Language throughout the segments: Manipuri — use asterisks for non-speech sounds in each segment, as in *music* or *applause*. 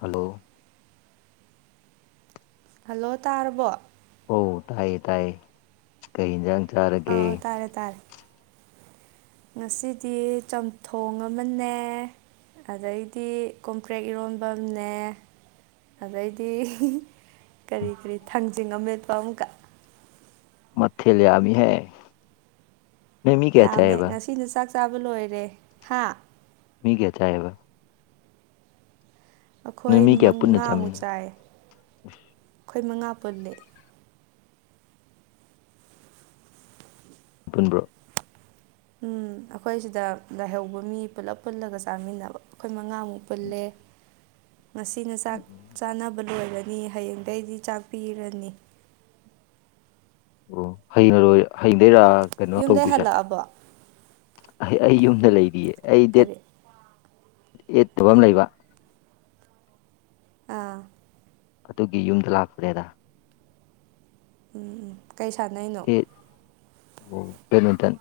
ꯍꯜꯂꯣ ꯍꯜꯂꯣ ꯇꯥꯔꯕꯣ ꯑꯣ ꯇꯥꯏꯌꯦ ꯇꯥꯏ ꯀꯩ ꯌꯦꯟꯖꯥꯡ ꯆꯥꯔꯒꯦ ꯑꯥ ꯇꯥꯔꯦ ꯇꯥꯔꯦ ꯉꯁꯤꯗꯤ ꯆꯝꯊꯣꯡ ꯑꯃꯅꯦ ꯑꯗꯩꯗꯤ ꯀꯣꯝꯄ꯭ꯔꯦꯛ ꯏꯔꯣꯝꯕꯅꯦ ꯑꯗꯩꯗꯤ ꯀꯔꯤ ꯀꯔꯤ ꯊꯥꯡꯖꯤꯡ ꯑꯃ ꯃꯦꯠꯄ ꯑꯃꯨꯛꯀ ꯃꯊꯦ ꯂꯩ ꯌꯥꯝꯃꯤ ꯍꯥꯏ ꯌꯥꯝꯃꯦ ꯉꯁꯤꯅ ꯆꯥꯛ ꯆꯥꯕ ꯂꯣꯏꯔꯦ ꯍꯥ ꯃꯤ ꯒꯌꯥ ꯆꯥꯏꯕ ꯅꯣꯏ ꯑꯩꯈꯣꯏ ꯃꯤ ꯀꯌꯥ ꯄꯨꯟꯅ ꯃꯉꯥꯃꯨꯛ ꯆꯥꯃꯤꯟꯅ ꯆꯥꯏ ꯑꯩꯈꯣꯏ ꯃꯉꯥ ꯄꯨꯜꯂꯦ ꯄꯨꯟꯕ꯭ꯔꯣ ꯎꯝ ꯑꯩꯈꯣꯏ ꯁꯤꯗ ꯂꯥꯏꯍꯧꯕ ꯃꯤ ꯄꯨꯂꯞ ꯄꯨꯜꯂꯒ ꯆꯥꯃꯤꯟꯅꯕ ꯑꯩꯈꯣꯏ ꯃꯉꯥꯃꯨꯛ ꯄꯨꯜꯂꯦ ꯉꯁꯤꯅ ꯆꯥꯛ ꯆꯥꯅꯕ ꯂꯣꯏꯔꯅꯤ ꯍꯌꯦꯡꯗꯒꯤꯩꯗꯤ ꯆꯥꯛ ꯄꯤꯔꯅꯤ ꯑꯣ ꯍꯔꯣꯏ ꯍꯩꯗꯔꯥ *inaudible* ꯌꯨꯝꯗꯩ ꯍꯜꯂꯛꯑꯕꯣ ꯑꯩ ꯌꯨꯝꯗ ꯂꯩꯔꯤꯌꯦ ꯑꯩ ꯗꯦꯠ ꯀꯔꯤ ꯑꯦꯠꯇꯕ ꯑꯃ ꯂꯩꯕ ꯑꯥ ꯑꯗꯨꯒꯤ ꯌꯨꯝꯗ ꯂꯥꯛꯄꯅꯦꯗ ꯎꯝ ꯀꯩ ꯁꯥꯟꯅꯩꯅꯣ ꯑ° ꯑꯣ ꯕꯦꯗꯃꯤꯟꯇꯟ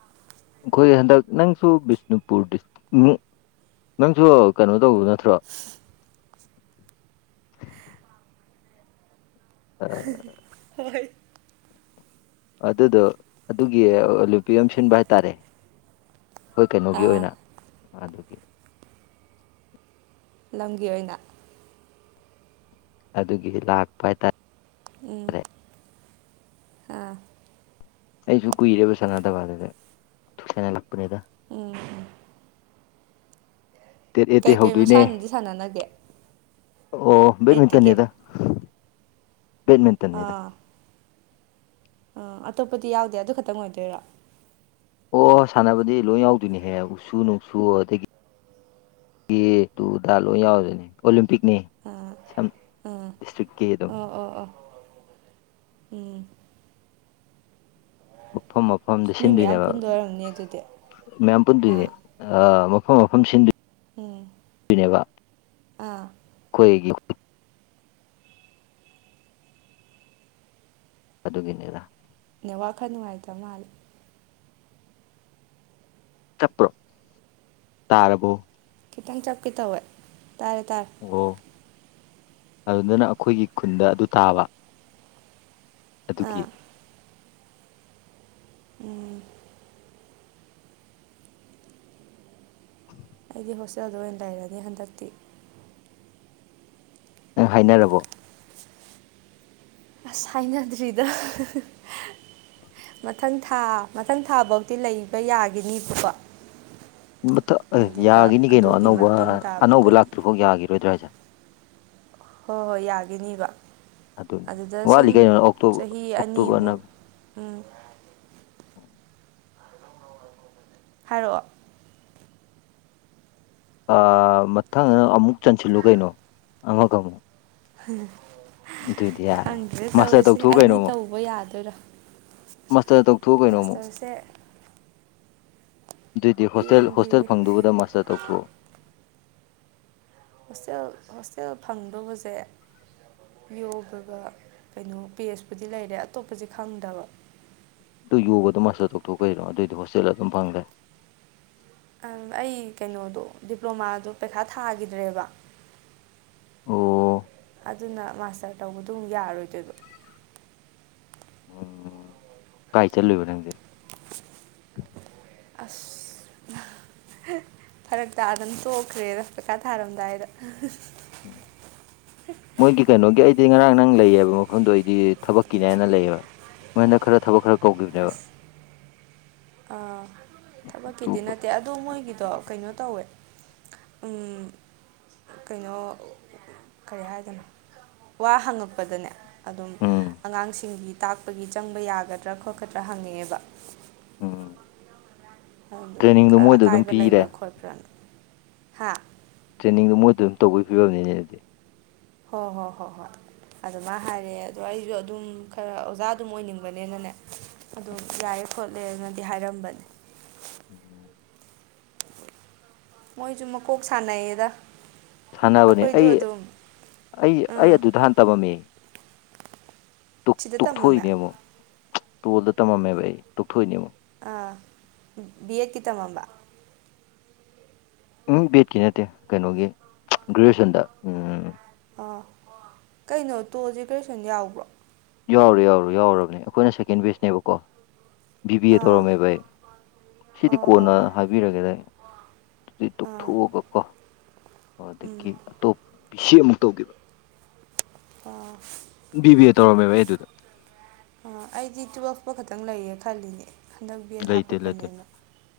ꯑꯩꯈꯣꯏ ꯍꯟꯗꯛ ꯅꯪꯁꯨ ꯕꯤꯁꯅꯨꯄꯨꯔ ꯗꯤꯁꯇ꯭ꯔꯤꯛ ꯅꯪꯁꯨ ꯀꯩꯅꯣ ꯇꯧꯕ ꯅꯠꯇ꯭ꯔꯣ ꯍꯣꯏ ꯑꯗꯨꯗꯣ ꯑꯗꯨꯒꯤ ꯂꯄꯤ ꯑꯃ ꯁꯤꯟꯕ ꯍꯥꯏꯇꯥꯔꯦ ꯑꯩꯈꯣꯏ ꯀꯩꯅꯣꯒꯤ ꯑꯥ ꯑꯣꯏꯅ ꯑꯗꯨꯒꯤ ꯂꯝꯒꯤ ꯑꯣꯏꯅ ꯑꯗꯨꯒꯤ ꯂꯥꯛꯄ ꯍꯥꯏꯇꯥꯔꯦ ꯎꯝ ꯑꯥ ꯑꯩꯁꯨ ꯀꯨꯏꯔꯦꯕ ꯁꯅꯥꯗꯕꯥꯗꯗ ꯊꯁꯅ ꯂꯛꯄꯅꯦꯗ ꯎꯝ ꯎꯝ ꯇꯦꯠ ꯑꯦ ꯇꯦ ꯀꯩꯀꯩ ꯍꯧꯗꯣꯏꯅꯦ ꯃꯁꯥꯟꯅꯗꯤ ꯁꯥꯟꯅꯅꯒꯦ ꯑꯣ ꯑꯩꯠꯇꯒꯤ ꯕꯦꯠꯃꯤꯟꯇꯟꯅꯦꯗ ꯕꯠꯃꯤꯟꯇꯟꯅꯤꯗ ꯑ ꯑꯇꯣꯞꯄꯗꯤ ꯌꯥꯎꯗꯦ ꯑꯗꯨ ꯈꯛꯇꯪ ꯑꯣꯏꯗꯣꯏꯔꯣ ꯑꯣ ꯁꯥꯟꯅꯕꯗꯤ ꯂꯣꯏ ꯌꯥꯎꯗꯣꯏꯅꯦꯍꯦ ꯎꯁꯨ ꯅꯨꯡꯁꯨ ꯑꯗꯒꯤ ꯀ ꯇꯨꯗ ꯂꯣꯏ ꯌꯥꯎꯔꯗꯣꯏꯅꯦ ꯑꯣꯂꯦꯝꯄꯤꯛꯅꯤ ꯁꯝ ꯗꯤꯁꯇ꯭ꯔꯤꯛꯀꯤ ꯑꯗꯨꯝ ꯑ ꯑꯣ ꯑ ꯎꯝ ꯃꯐꯝ ꯃꯐꯝꯗ ꯃꯤ ꯃꯌꯥꯝ ꯁꯤꯟꯗꯣꯏꯅꯦꯕ ꯄꯨꯟꯗꯣꯏ ꯑꯣꯏꯔꯝꯅꯤ ꯑꯗꯨꯗꯤ ꯃꯌꯥꯝ ꯄꯨꯟꯗꯣꯏꯅꯦ ꯑꯥ ꯑ ꯃꯐꯝ ꯃꯐꯝ ꯁꯤꯟꯗꯨ ꯎꯝ ꯄꯤꯔ°ꯕ ꯑꯥ ꯑꯩꯣꯏꯒꯤ ꯑꯗꯨꯒꯤꯅꯤꯗ ꯅ ꯋꯥꯈꯜ ꯅꯨꯡꯉꯥꯏꯇꯕ ꯃꯥꯜꯂꯦ ꯆꯞꯄ꯭ꯔꯣ ꯇꯥꯔꯕꯣ ꯈꯤꯇꯪ ꯆꯞꯀꯦ ꯇꯧꯋꯦ ꯇꯥꯔꯦ ꯇꯥꯔꯦ ꯑꯣ ꯑꯗꯨꯗꯅ ꯑꯩꯈꯣꯏꯒꯤ ꯈꯨꯟꯗ ꯑꯗꯨ ꯇꯥꯕ ꯑꯗꯨꯒꯤ ꯑꯥ ꯎꯝ ꯑꯩꯗꯤ ꯍꯣꯁꯇꯦꯜꯗ ꯑꯣꯏꯅ ꯂꯩꯔꯅꯤ ꯍꯟꯗꯛꯇꯤ ꯅꯪ ꯍꯥꯏꯅꯔꯕꯣ ꯑꯁ ꯍꯥꯏꯅꯗ꯭ꯔꯤꯗ ꯃꯊꯪ ꯊꯥ ꯃꯊꯪ ꯊꯥꯐꯧꯗꯤꯤ ꯂꯩꯕ ꯌꯥꯈꯤꯅꯤꯕꯀꯣ ꯑꯦ ꯌꯥꯒꯤꯅꯤ ꯀꯩꯅꯣ ꯑꯅꯧꯕ ꯃꯇꯨꯡ ꯑꯅꯧꯕ ꯇꯥꯕꯗꯗꯤ ꯂꯥꯛꯇ꯭ꯔꯤꯐꯥꯎ ꯌꯥꯒꯤꯔꯣꯏꯗ꯭ꯔꯥ ꯍꯥꯏꯁꯦ ꯍꯣꯏ ꯍꯣꯏ ꯌꯥꯒꯤꯅꯦꯕ ꯑꯗꯨꯅꯤ ꯑꯗꯨꯗ ꯁꯨꯝ ꯋꯥꯠꯂꯤ ꯀꯩꯅꯣ ꯑꯣꯛꯇꯣꯕꯔ ꯆꯍꯤ ꯑꯅꯤꯕꯨ ꯑꯣꯛꯇꯣꯕꯔꯅ ꯎ ꯍꯥꯏꯔꯛꯑꯣ ꯃꯊꯪ ꯑꯃꯨꯛ ꯆꯟꯁꯤꯜꯂꯨ ꯀꯩꯅꯣ ꯑꯃꯒ ꯑꯃꯨꯛ ꯑꯗꯨꯏꯗꯤ ꯌꯥꯔꯦ ꯈꯪꯗ꯭ꯔꯦ ꯃꯥꯁꯇꯔ ꯇꯧꯔꯤꯁꯦ ꯇꯧꯊꯣꯛꯎ ꯑꯅꯤ ꯇꯧꯕ ꯌꯥꯗꯣꯏꯔꯣ ꯃꯥꯁꯇꯔꯗ ꯇꯧꯊꯣꯛꯑꯣ ꯀꯩꯅꯣ ꯑꯃꯨꯛ ꯎꯆ ꯑꯗꯨꯏꯗꯤ ꯍꯣꯁꯇꯦꯜ ꯌꯦꯡꯈꯤꯒꯦ ꯍꯣꯁꯇꯦꯜ ꯐꯪꯗꯨꯕꯗ ꯃꯥꯁꯇꯔ ꯇꯧꯊꯣꯛꯎ ꯍꯣꯁꯇꯦꯜ ꯍꯣꯁꯇꯦꯜ ꯐꯪꯗꯧꯕꯁꯦ ꯌꯣꯒꯒ ꯀꯩꯅꯣ ꯄꯦꯖꯄꯨꯗꯤ ꯂꯩꯔꯦ ꯑꯇꯣꯞꯄꯁ ꯈꯪꯗꯕ ꯑꯗꯨ ꯌꯣꯒꯗꯣ ꯃꯥꯁꯇꯔ ꯇꯧꯊꯣꯛ ꯀꯩꯅꯣ ꯑꯗꯨꯑꯣꯏꯗꯤ ꯍꯣꯁꯇꯦꯜ ꯑꯗꯨꯝ ꯐꯪꯂꯦ ꯑꯩ ꯀꯩꯅꯣꯗꯣ ꯗꯤꯄ꯭ꯂꯣꯃꯥꯗꯣ ꯄꯩꯈꯥ ꯊꯥꯈꯤꯗ꯭ꯔꯦꯕ ꯑꯣ ꯑꯗꯨꯅ ꯃꯥꯁꯇꯔ ꯇꯧꯕꯗꯨꯣ ꯑꯃꯨꯛ ꯌꯥꯔꯣꯏꯗꯣꯏꯗꯣ ꯎꯝ ꯀꯥꯏ ꯆꯠꯂꯨꯕ ꯅꯪꯁꯦ ꯑꯁ ꯐꯔ ꯇꯥ ꯑꯗꯨꯝ ꯇꯣꯛꯈ꯭ꯔꯦꯗ ꯆꯀꯥ ꯊꯥꯔꯝꯗꯥꯏꯗ ꯎꯝ ꯃꯣꯏꯒꯤ ꯀꯩꯅꯣꯒꯤ ꯑꯩꯗꯤ ꯉꯔꯥꯡ ꯅꯪ ꯂꯩꯌꯦꯕ ꯃꯐꯝꯗꯣ ꯑꯩꯗꯤ ꯊꯕꯛꯀꯤꯅꯦ ꯍꯥꯏꯅ ꯂꯩꯌꯦꯕ ꯃꯣꯏꯟꯗ ꯈꯔ ꯊꯕꯛ ꯈꯔ ꯀꯧꯈꯤꯕꯅꯦꯕ ꯑꯁ ꯑꯥ ꯑꯗꯨ ꯊꯕꯛꯀꯤꯗꯤ ꯅꯠꯇꯦ ꯑꯗꯣ ꯃꯣꯏꯒꯤꯗꯣ ꯀꯩꯅꯣ ꯇꯧꯋꯦ ꯑꯝ ꯀꯩꯅꯣ ꯀꯔꯤ ꯍꯥꯏꯗꯣꯏꯅꯣ ꯋꯥ ꯍꯪꯉꯛꯄꯗꯅꯦ ꯑꯗꯨꯝ ꯎꯝ ꯑꯉꯥꯡꯁꯤꯡꯒꯤ ꯇꯥꯛꯄꯒꯤ ꯆꯪꯕ ꯌꯥꯒꯗ꯭ꯔꯥ ꯈꯣꯠꯀꯗ꯭ꯔꯥ ꯍꯪꯉꯦꯕ ꯑꯝ ꯑꯗꯨ ꯑꯗꯨꯝ ꯑꯀꯥꯏꯕ ꯄꯤꯔꯦ ꯂꯩꯕ꯭ꯔꯥ ꯈꯣꯠꯄ꯭ꯔꯥꯅ ꯍꯥ ꯇ꯭ꯔꯦꯅꯤꯡꯗꯣ ꯃꯣꯏꯗ ꯑꯗꯨꯝ ꯇꯧꯕꯒꯤ ꯐꯤꯕꯝꯅꯤꯅꯦ ꯑꯗꯨꯗꯤ ꯍꯣꯏ ꯍꯣꯏ ꯍꯣꯏ ꯍꯣꯏ ꯑꯗꯨꯃꯥꯏ ꯍꯥꯏꯔꯛꯑꯦ ꯑꯗꯣ ꯑꯩꯁꯨ ꯑꯗꯨꯝ ꯈꯔ ꯑꯣꯖꯥ ꯑꯗꯨꯝ ꯑꯣꯏꯅꯤꯡꯕꯅꯦꯅꯅꯦ ꯑꯗꯨꯝ ꯌꯥꯔꯦ ꯈꯣꯠꯂꯦꯅꯗꯤ ꯍꯥꯏꯔꯝꯕꯅꯦ ꯎꯝ *inaudible* ꯃꯣꯏꯁꯨ ꯃꯀꯣꯛ ꯁꯥꯟꯅꯩꯌꯦꯗ ꯁꯥꯟꯅꯕꯅꯦ ꯑꯩ ꯑꯩꯈꯣꯏꯗꯣ ꯑꯗꯨꯝ ꯑꯩ ꯑꯩ ꯑꯥ ꯑꯗꯨꯗ ꯍꯥꯟꯅ ꯇꯝꯃꯝꯃꯤ ꯁꯤꯗ ꯇꯝꯃꯝꯃꯦ ꯇꯣꯛꯊꯣꯛꯏꯅꯦ ꯑꯃꯨꯛ ꯇꯣꯜꯗ ꯇꯝꯃꯝꯃꯦꯕ ꯑꯩ ꯇꯣꯛꯊꯣꯛꯏꯅꯦ ꯑꯃꯨꯛ ꯑꯥ ꯕꯤꯌꯦꯠꯀꯤ ꯇꯝꯃꯝꯕ ꯎꯝ ꯕꯤꯌꯦꯠꯀꯤ ꯅꯠꯇꯦ ꯀꯩꯅꯣꯒꯤ ꯒ꯭ꯔꯦꯖꯨꯑꯦꯁꯟꯗ ꯎꯝ ꯑꯥ ꯀꯩꯅꯣ ꯇꯣꯜꯁꯦ ꯒ꯭ꯔꯦꯖꯨꯑꯦꯁꯟ ꯌꯥꯎꯕ꯭ꯔꯣ ꯌꯥꯎꯔꯦ ꯌꯥꯎꯔꯦ ꯌꯥꯎꯔꯕꯅꯦ ꯑꯩꯈꯣꯏꯅ ꯁꯦꯀꯦꯟ ꯕꯦꯖꯅꯦꯕꯀꯣ ꯕꯤꯕꯤ ꯑꯦ ꯑꯥ ꯇꯧꯔꯝꯃꯦꯕ ꯑꯩ ꯁꯤꯗꯤ ꯑꯣ ꯀꯣꯟꯅ ꯑꯣ ꯑꯣ ꯍꯥꯏꯕ ꯕꯤꯔꯒꯦꯗ ꯑꯗꯨꯗꯤ ꯑꯥ ꯇꯣꯛꯊꯣꯛꯑꯒ ꯀꯣ ꯑꯗꯒꯤ ꯎꯝ ꯑꯇꯣꯞꯄ ꯕꯤ ꯁꯤ ꯑꯃꯨꯛ ꯇꯧꯈꯤꯕ ꯑꯣꯥ ꯕꯤ ꯕꯤ ꯑꯦ ꯇꯧꯔꯝꯃꯦꯕ ꯑꯩ ꯑꯗꯨꯗ ꯑ ꯑꯩꯗꯤ ꯇꯨꯋꯦꯜꯐ ꯐꯥꯎ ꯈꯛꯇꯪ ꯂꯩꯌꯦ ꯈꯜꯂꯤꯅꯦ ꯍꯟꯗꯛ ꯕꯤ ꯑꯦꯗ ꯂꯩꯇꯦ ꯂꯩꯇꯦ ꯍꯥꯞꯄꯛꯄꯅꯦꯅ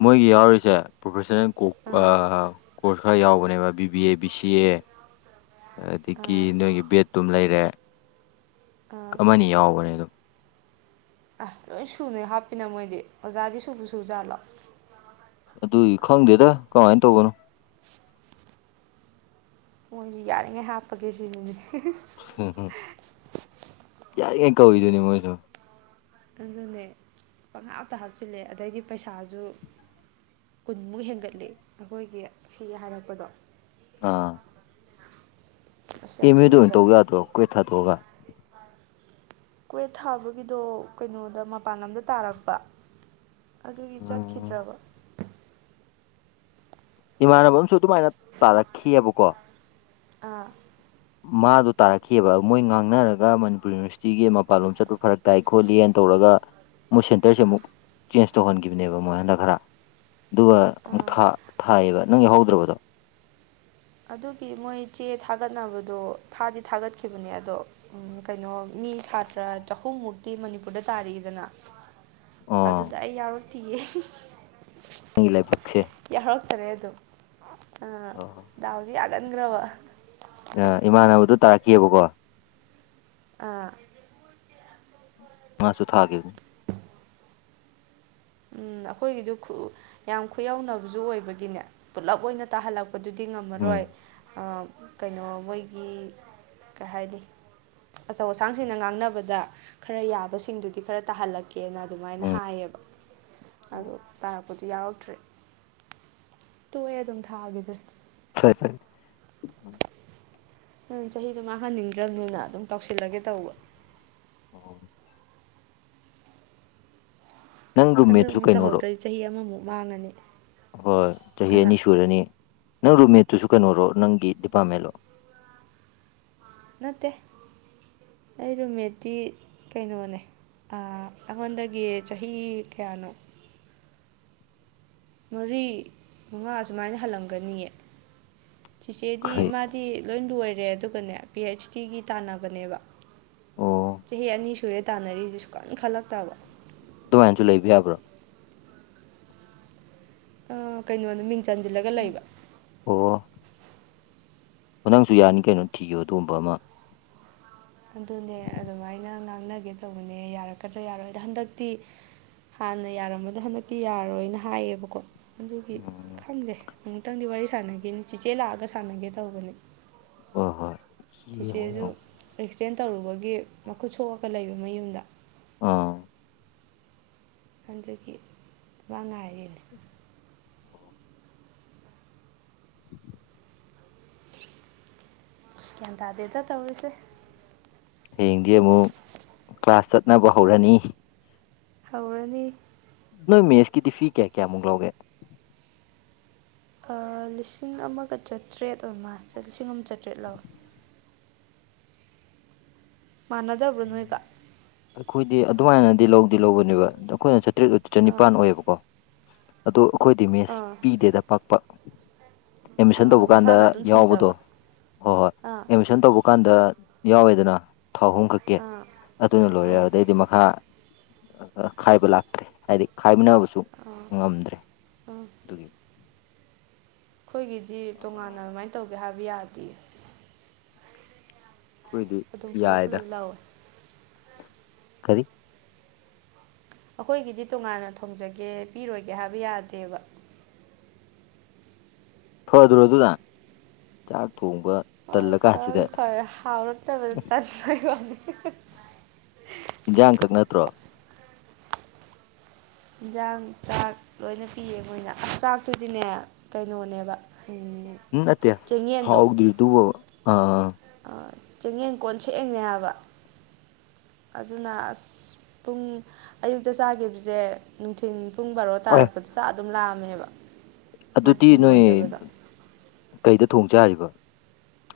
ꯃꯣꯏꯒꯤ ꯌꯥꯎꯔꯤꯁꯦ ꯄ꯭ꯔꯣꯐꯦꯁꯟꯅꯜ ꯀꯣ ꯑꯥ ꯀꯣꯔꯁ ꯈꯔ ꯌꯥꯎꯕꯅꯦꯕ B B A B C A ꯑꯗꯒꯤ ꯑꯥ ꯅꯣꯏꯒꯤ ꯕꯦꯠ ꯑꯗꯨꯝ ꯂꯩꯔꯦ ꯑꯥ ꯑꯃꯅꯤ ꯌꯥꯎꯕꯅꯦ ꯑꯗꯨꯝ ꯑꯁ ꯂꯣꯏ ꯁꯨꯅꯦ ꯍꯥꯞꯄꯤꯅ ꯃꯣꯏꯗꯤ ꯑꯣꯖꯥꯗꯤ ꯁꯨꯕꯨ ꯁꯨ ꯖꯥꯠꯂꯣ ꯑꯗꯨꯏ ꯈꯪꯗꯦꯗ ꯀꯃꯥꯏꯅ ꯇꯧꯕꯅꯣ *inaudible* ꯃꯣꯏꯁꯨ ꯌꯥꯔꯤꯉꯩ ꯍꯥꯞꯄꯒꯦ ꯁꯤꯅꯤꯅꯦ ꯎꯝ ꯌꯥꯔꯤꯉꯩ ꯀꯧꯏꯗꯨꯅꯤ ꯃꯣꯏꯁꯨ ꯑꯗꯨꯅꯦ ꯄꯪꯍꯥꯞꯇ ꯍꯥꯞꯆꯤꯜꯂꯦ ꯑꯗꯩꯗꯤ ꯄꯩꯁꯥꯁꯨ ꯀꯨꯟꯃꯨꯛ ꯍꯦꯟꯒꯠꯂꯤ ꯑꯩꯈꯣꯏꯒꯤ ꯐꯤ ꯍꯥꯏꯔꯛꯄꯗꯣ ꯑꯥ ꯑꯁ ꯌꯥꯝ ꯑꯦꯝ ꯊꯤꯅ ꯌꯨꯗ ꯑꯣꯏꯅ ꯍꯦꯟꯒꯠꯂꯦ ꯇꯧ ꯌꯥꯗ꯭ꯔꯣ ꯀ꯭ꯋꯦꯠ ꯊꯥꯗꯣꯛꯑꯒ *inaudible* ꯀ꯭ꯋꯦꯠ ꯊꯥꯕꯒꯤꯗꯣ ꯀꯩꯅꯣꯗ ꯃꯄꯥꯟ ꯂꯝꯗ ꯇꯥꯔꯛꯄ ꯑꯗꯨꯒꯤ ꯎꯝ ꯆꯠꯈꯤꯗ꯭ꯔꯕ ꯏꯃꯥꯟꯅꯕ ꯑꯃꯁꯨ ꯑꯗꯨꯃꯥꯏꯅ ꯇꯥꯔꯛꯈꯤꯌꯦꯕꯀꯣ ꯑꯥ *inaudible* ꯃꯥꯗꯣ ꯇꯥꯔꯛꯈꯤꯌꯦꯕ ꯃꯣꯏ ꯉꯥꯡꯅꯔꯒ ꯃꯅꯤꯄꯨꯔ ꯌꯨꯅꯤꯚꯔꯁꯤꯇꯤꯒꯤ ꯃꯄꯥꯟꯂꯣꯝ ꯆꯠꯄ ꯐꯔꯛ ꯇꯥꯏ ꯈꯣꯠꯂꯤꯅ ꯇꯧꯔꯒ ꯃꯣꯏ ꯁꯦꯟꯇꯔꯁꯦ ꯑꯃꯨꯛ ꯆꯦꯟꯖ ꯇꯧꯍꯟꯈꯤꯕꯅꯦꯕ ꯃꯣꯏ ꯍꯟꯗꯛ ꯈꯔ ꯑꯗꯨꯒ ꯑꯃꯨꯛ ꯑꯥ ꯊꯥ ꯕꯅꯦꯕ ꯅꯪ ꯌꯥꯎꯍꯧꯗ꯭ꯔꯕꯗꯣ ꯑꯗꯨꯒꯤ ꯃꯣꯏ ꯆꯦ ꯊꯥꯒꯠꯅꯕꯗꯣ ꯊꯥꯗꯤ ꯊꯥꯒꯠꯈꯤꯕꯅꯦ ꯑꯗꯣ ꯎꯝ ꯀꯩꯅꯣ ꯃꯤ ꯁꯥꯇ꯭ꯔ ꯆꯍꯨꯝꯃꯨꯛꯇꯤ ꯃꯅꯤꯄꯨꯔꯗ ꯇꯥꯔꯤꯛꯏꯗꯅ *inaudible* ꯑꯗꯨꯗ ꯑꯩ ꯌꯥꯎꯔꯛꯇꯌꯦ ꯅꯪꯒꯤ ꯂꯥꯏꯕꯛꯁꯦ ꯌꯥꯎꯔꯛꯇꯔꯦ ꯑꯗꯨꯝ ꯑꯗꯨꯅ ꯑꯣ ꯗꯥꯎꯁꯦ ꯌꯥꯒꯟꯈ꯭ꯔꯕ ꯏꯃꯥꯟꯅꯕꯗꯣ ꯇꯥꯔꯛꯈꯤꯌꯦꯕꯀꯣ ꯑꯥ ꯃꯥꯁꯨ ꯊꯥꯈꯤꯕꯅꯦ ꯎꯝ ꯑꯩꯈꯣꯏꯒꯤꯗꯨ ꯌꯥꯝ ꯈꯨꯌꯧꯅꯕꯁꯨ ꯑꯣꯏꯕꯒꯤꯅꯦ ꯄꯨꯂꯞ ꯑꯣꯏꯅ ꯇꯥꯍꯜꯂꯛꯄ ꯑꯗꯨꯗꯤ ꯉꯝꯃꯔꯣꯏ ꯎꯝ ꯀꯩꯅꯣ ꯃꯣꯏꯒꯤ ꯀꯩ ꯍꯥꯏꯅꯤ ꯑꯆꯧ ꯑꯁꯥꯡꯁꯤꯡꯅ ꯉꯥꯡꯅꯕꯗ ꯈꯔ ꯌꯥꯕꯁꯤꯡꯗꯨꯗꯤ ꯈꯔ ꯇꯥꯍꯜꯂꯛꯀꯦ ꯀꯦꯅ ꯑꯗꯨꯃꯥꯏꯅ ꯎꯝ ꯍꯥꯏꯌꯦꯕ ꯑꯗꯣ ꯇꯥꯔꯛꯄꯗꯨꯣ ꯌꯥꯎꯔꯛꯇ꯭ꯔꯦ ꯇꯣꯛꯑꯦ ꯑꯗꯨꯝ ꯊꯥꯈꯤꯗ꯭ꯔꯦ ꯐꯔꯦ ꯐꯔꯦ ꯅ ꯆꯍꯤꯗꯣ ꯃꯥꯡꯍꯟꯅꯤꯡꯗ꯭ꯔꯕꯅꯤꯅ ꯑꯗꯨꯝ ꯇꯧꯁꯤꯜꯂꯒꯦ ꯇꯧꯕ ꯑꯣ ꯅꯪ ꯍꯟꯗꯛ ꯔꯨꯝꯃꯦꯠꯁꯨ ꯑꯃꯨꯛ ꯀꯩꯅꯣꯔꯣ ꯇꯧꯍꯧꯗ꯭ꯔꯗꯤ ꯆꯍꯤ ꯑꯃꯃꯨꯛ ꯃꯥꯡꯉꯅꯤ ꯍꯣꯏ ꯆꯍꯤ ꯀꯅꯥ ꯑꯅꯤ ꯁꯨꯔꯅꯤ ꯅꯪ ꯔꯨꯝꯃꯦꯠꯇꯨꯁꯨ ꯀꯩꯅꯣꯔꯣ ꯅꯪꯒꯤ ꯗꯤꯄꯥꯔꯠꯃꯦꯟꯂꯣ ꯅꯠꯇꯦ ꯑꯩ ꯔꯣꯃꯦꯠꯇꯤ ꯀꯩꯅꯣꯅꯦ ꯑꯩꯉꯣꯟꯗꯒꯤ ꯆꯍꯤ ꯀꯌꯥꯅꯣ ꯃꯔꯤ ꯃꯉꯥ ꯁꯨꯃꯥꯏꯅ ꯍꯜꯂꯝꯒꯅꯤꯌꯦ ꯆꯤꯆꯦꯗꯤ ꯀꯩ ꯃꯥꯗꯤ ꯂꯣꯏ ꯂꯣꯏꯔꯦ ꯑꯗꯨꯒꯅꯦ ꯄꯤ ꯑꯩꯩꯆ ꯗꯤꯒꯤ ꯇꯥꯟꯅꯕꯅꯦꯕ ꯑꯣ ꯆꯍꯤ ꯑꯅꯤ ꯁꯨꯔꯦ ꯇꯥꯟꯅꯔꯤꯁꯤꯦ ꯁꯨ ꯀꯥꯏꯅ ꯈꯜꯂꯛꯇꯕ ꯗꯨꯃꯥꯏꯅꯁꯨ ꯂꯩꯕ ꯌꯥꯕ꯭ꯔꯣ ꯀꯩꯅꯣꯗ ꯃꯤꯡ ꯆꯟꯁꯤꯜꯂꯒ ꯂꯩꯕ ꯑꯣ ꯍ ꯅꯪꯁꯨ ꯌꯥꯅꯤ ꯀꯩꯅꯣ ꯊꯤꯌꯨ ꯑꯗꯨꯒꯨꯝꯕ ꯑꯃ ꯑꯗꯨꯅꯦ ꯑꯗꯨꯃꯥꯏꯅ ꯉꯥꯡꯅꯒꯦ ꯇꯧꯕꯅꯦ ꯌꯥꯔꯛꯀꯗ꯭ꯔꯥ ꯌꯥꯔꯣꯏꯗ ꯍꯟꯗꯛꯇꯤ ꯍꯥꯟꯅ ꯌꯥꯔꯝꯕꯗꯣ ꯍꯟꯗꯛꯇꯤ ꯌꯥꯔꯣꯏꯅ ꯍꯥꯏꯌꯦꯕꯀꯣ ꯑꯗꯨꯒꯤ ꯎꯝ ꯈꯪꯗꯦ ꯑꯃꯨꯛꯇꯪꯗꯤ ꯋꯥꯔꯤ ꯁꯥꯟꯅꯒꯦꯅꯤ ꯆꯦꯆꯦ ꯂꯥꯛꯑꯒ ꯁꯥꯟꯅꯒꯦ ꯇꯧꯕꯅꯤ ꯍꯣꯏ ꯍꯣꯏ ꯌꯦꯡꯉꯣ ꯁꯤꯆꯦꯁꯨ ꯌꯦꯡꯉꯣ ꯑꯦꯛꯁꯗꯦꯟ ꯇꯧꯔꯨꯕꯒꯤ ꯃꯈꯨꯠ ꯁꯣꯛꯑꯒ ꯂꯩꯕ ꯃꯌꯨꯝꯗ ꯑꯥ ꯈꯟꯒꯤ ꯏ ꯉꯥꯏꯔꯤꯅꯦ ꯑ ꯒ꯭ꯌꯥꯟ ꯇꯥꯗꯦꯗ ꯇꯧꯔꯤꯁꯦ ꯍꯌꯦꯡꯗꯤ ꯑꯃꯨꯛ ꯀ꯭ꯂꯥꯁ ꯆꯠꯅꯕ ꯍꯧꯔꯅꯤ ꯍꯧꯔꯅꯤ ꯅꯣꯏ ꯃꯦꯁꯀꯤꯗꯤ ꯐꯤ ꯀꯌꯥ ꯀꯌꯥꯃꯨꯛ ꯂꯧꯒꯦ ꯂꯤꯁꯤꯡ ꯑꯃꯒ ꯆꯥꯇ꯭ꯔꯦꯠ ꯑꯃ ꯂꯤꯁꯤꯡ ꯑꯃ ꯆꯥꯇ꯭ꯔꯦꯠ ꯂꯧꯏꯦ ꯃꯥꯟꯅꯗꯕ꯭ꯔꯣ ꯅꯣꯏꯒ ꯑꯩꯈꯣꯏꯗꯤ ꯑꯗꯨꯃꯥꯏꯅꯗꯤ ꯂꯧꯗꯤ ꯂꯧꯕꯅꯦꯕ ꯑꯩꯈꯣꯏꯅ ꯆꯥꯇ꯭ꯔꯦꯠ ꯑꯥ ꯆꯅꯤꯄꯥꯟ ꯑꯣꯏꯌꯦꯕꯀꯣ ꯑꯗꯣ ꯑꯩꯈꯣꯏꯗꯤ ꯃꯦꯁ ꯑꯥ ꯄꯤꯗꯦꯗ ꯄꯥꯛꯄ ꯑꯦꯠꯃꯤꯁꯟ ꯑꯥ ꯇꯧꯕ ꯀꯥꯟꯗ ꯅꯁꯥꯅ ꯑꯗꯨꯝ ꯌꯥꯎꯕꯗꯣ ꯊꯣꯡꯖꯕ ꯍꯣꯏ ꯍꯣꯏ ꯑꯥ ꯑꯦꯠꯃꯤꯁꯟ ꯇꯧꯕ ꯑꯗꯨꯀꯥꯟꯗ ꯌꯥꯎꯋꯦꯗꯅ ꯊꯥ ꯑꯍꯨꯝ ꯈꯛꯀꯤ ꯑꯥ ꯑꯗꯨꯅ ꯂꯣꯏꯔꯦ ꯑꯥ ꯑꯗꯨꯗꯩꯗꯤ ꯃꯈꯥ ꯈꯥꯏꯕ ꯂꯥꯛꯇ꯭ꯔꯦ ꯍꯥꯏꯗꯤ ꯈꯥꯏꯃꯤꯅꯕꯁꯨ ꯑꯥ ꯉꯝꯗ꯭ꯔꯦ ꯑꯗꯨꯒꯤ ꯑꯩꯈꯣꯏꯒꯤꯗꯤ ꯇꯣꯉꯥꯟꯅ ꯑꯗꯨꯃꯥꯏꯅ ꯇꯧꯒꯦ ꯍꯥꯏꯕ ꯌꯥꯔꯗꯤꯦ ꯑꯩꯈꯣꯏꯗꯤ ꯑꯗꯨꯝ ꯄꯨꯂꯞ ꯌꯥꯏꯗ ꯄꯨꯂꯞ ꯂꯧꯋꯦ ꯀꯔꯤ ꯑꯩꯈꯣꯏꯒꯤꯗꯤ ꯇꯣꯉꯥꯟꯅ ꯊꯣꯡꯖꯒꯦ ꯄꯤꯔꯣꯏꯒꯦ ꯍꯥꯏꯕ ꯌꯥꯗꯦꯕ ꯐꯗ꯭ꯔꯣ ꯑꯗꯨꯅ ꯆꯥꯛ ꯊꯣꯡꯕ ꯍꯣꯏ ꯐꯔ ꯇꯜꯂꯀꯥꯟꯁꯤꯗ ꯐꯔꯦ ꯍꯥꯎꯔꯛꯇꯕꯗ ꯇꯥꯟꯖꯩ ꯋꯥꯅꯤ ꯏꯤꯟꯖꯥꯡꯈꯛ ꯅꯠꯇ꯭ꯔꯣ ꯌꯦꯟꯖꯥꯡ ꯆꯥꯛ ꯂꯣꯏꯅ ꯄꯤꯌꯦ ꯃꯣꯏꯅ ꯑꯁ ꯆꯥꯛꯇꯨꯗꯤꯅꯦ ꯀꯩꯅꯣꯅꯦꯕ ꯐ ꯎꯝ ꯅꯠꯇꯌꯥ ꯍꯥꯎꯗ ꯏꯗꯨ ꯑ ꯆꯦꯡꯌꯦꯡ ꯀꯣꯟ ꯁꯑꯡꯅꯦ ꯍꯥꯏꯕ ꯑꯗꯨꯅ ꯑꯁ ꯄꯨꯡ ꯑꯌꯨꯛꯇ ꯆꯥꯈꯤꯕꯁꯦ ꯅꯨꯡꯊꯤꯟꯜ ꯄꯨꯡ ꯕꯥꯔꯣ ꯑꯦ ꯇꯥꯔꯛꯄꯗ ꯆꯥꯛ ꯑꯗꯨꯝ ꯂꯥꯛꯑꯝꯃꯦꯕ ꯑꯗꯨꯗꯤ ꯅꯣꯏ ꯀꯩꯗ ꯊꯣꯡꯖꯥꯔꯤꯕ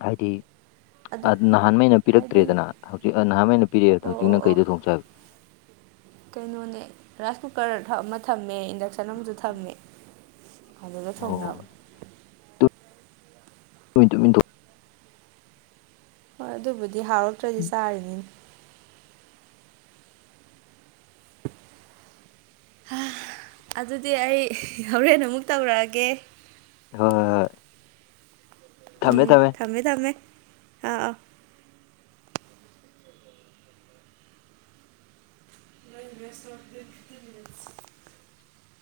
ꯍꯥꯏꯗꯤ ꯑꯗꯨ ꯅꯍꯥꯟꯃꯩꯅ ꯍꯥꯏꯗꯤ ꯄꯤꯔꯛꯇ꯭ꯔꯦꯗꯅ ꯍꯧꯖꯤꯛ ꯅꯍꯥꯟꯋꯥꯩꯅ ꯄꯤꯔꯛꯦꯗꯣ ꯑꯣ ꯑꯣ ꯍꯧꯖꯤꯛꯅ ꯑꯣ ꯀꯩꯗ ꯊꯣꯡ ꯆꯕꯒꯦ ꯀꯩꯅꯣꯅꯦ ꯔꯥꯏꯁ ꯀꯨꯀꯔ ꯑꯃ ꯊꯝꯃꯦ ꯏꯟꯗꯛꯁꯟ ꯑꯃꯁꯨ ꯊꯝꯃꯦ ꯐꯖꯅ ꯑꯣ ꯊꯣꯡꯅꯕ ꯃꯤꯇꯣ ꯍꯣꯏ ꯑꯗꯨꯕꯨꯗꯤ ꯍꯥꯎꯔꯛꯇ꯭ꯔꯗꯤ ꯆꯥꯔꯤꯅꯤꯅꯦ ꯑꯗꯨꯗꯤ ꯑꯩ ꯍꯣꯔꯦꯟ ꯑꯃꯨꯛ ꯇꯧꯔꯛꯑꯒꯦ ꯍꯣꯏ ꯍꯣꯏ ꯍꯣꯏ ꯎꯝ ꯊꯝꯃꯦ ꯊꯝꯃꯦ ꯑꯥ ꯑꯥ ꯅ ꯦꯁꯔꯣ ꯐ꯭ꯔꯤꯀꯤ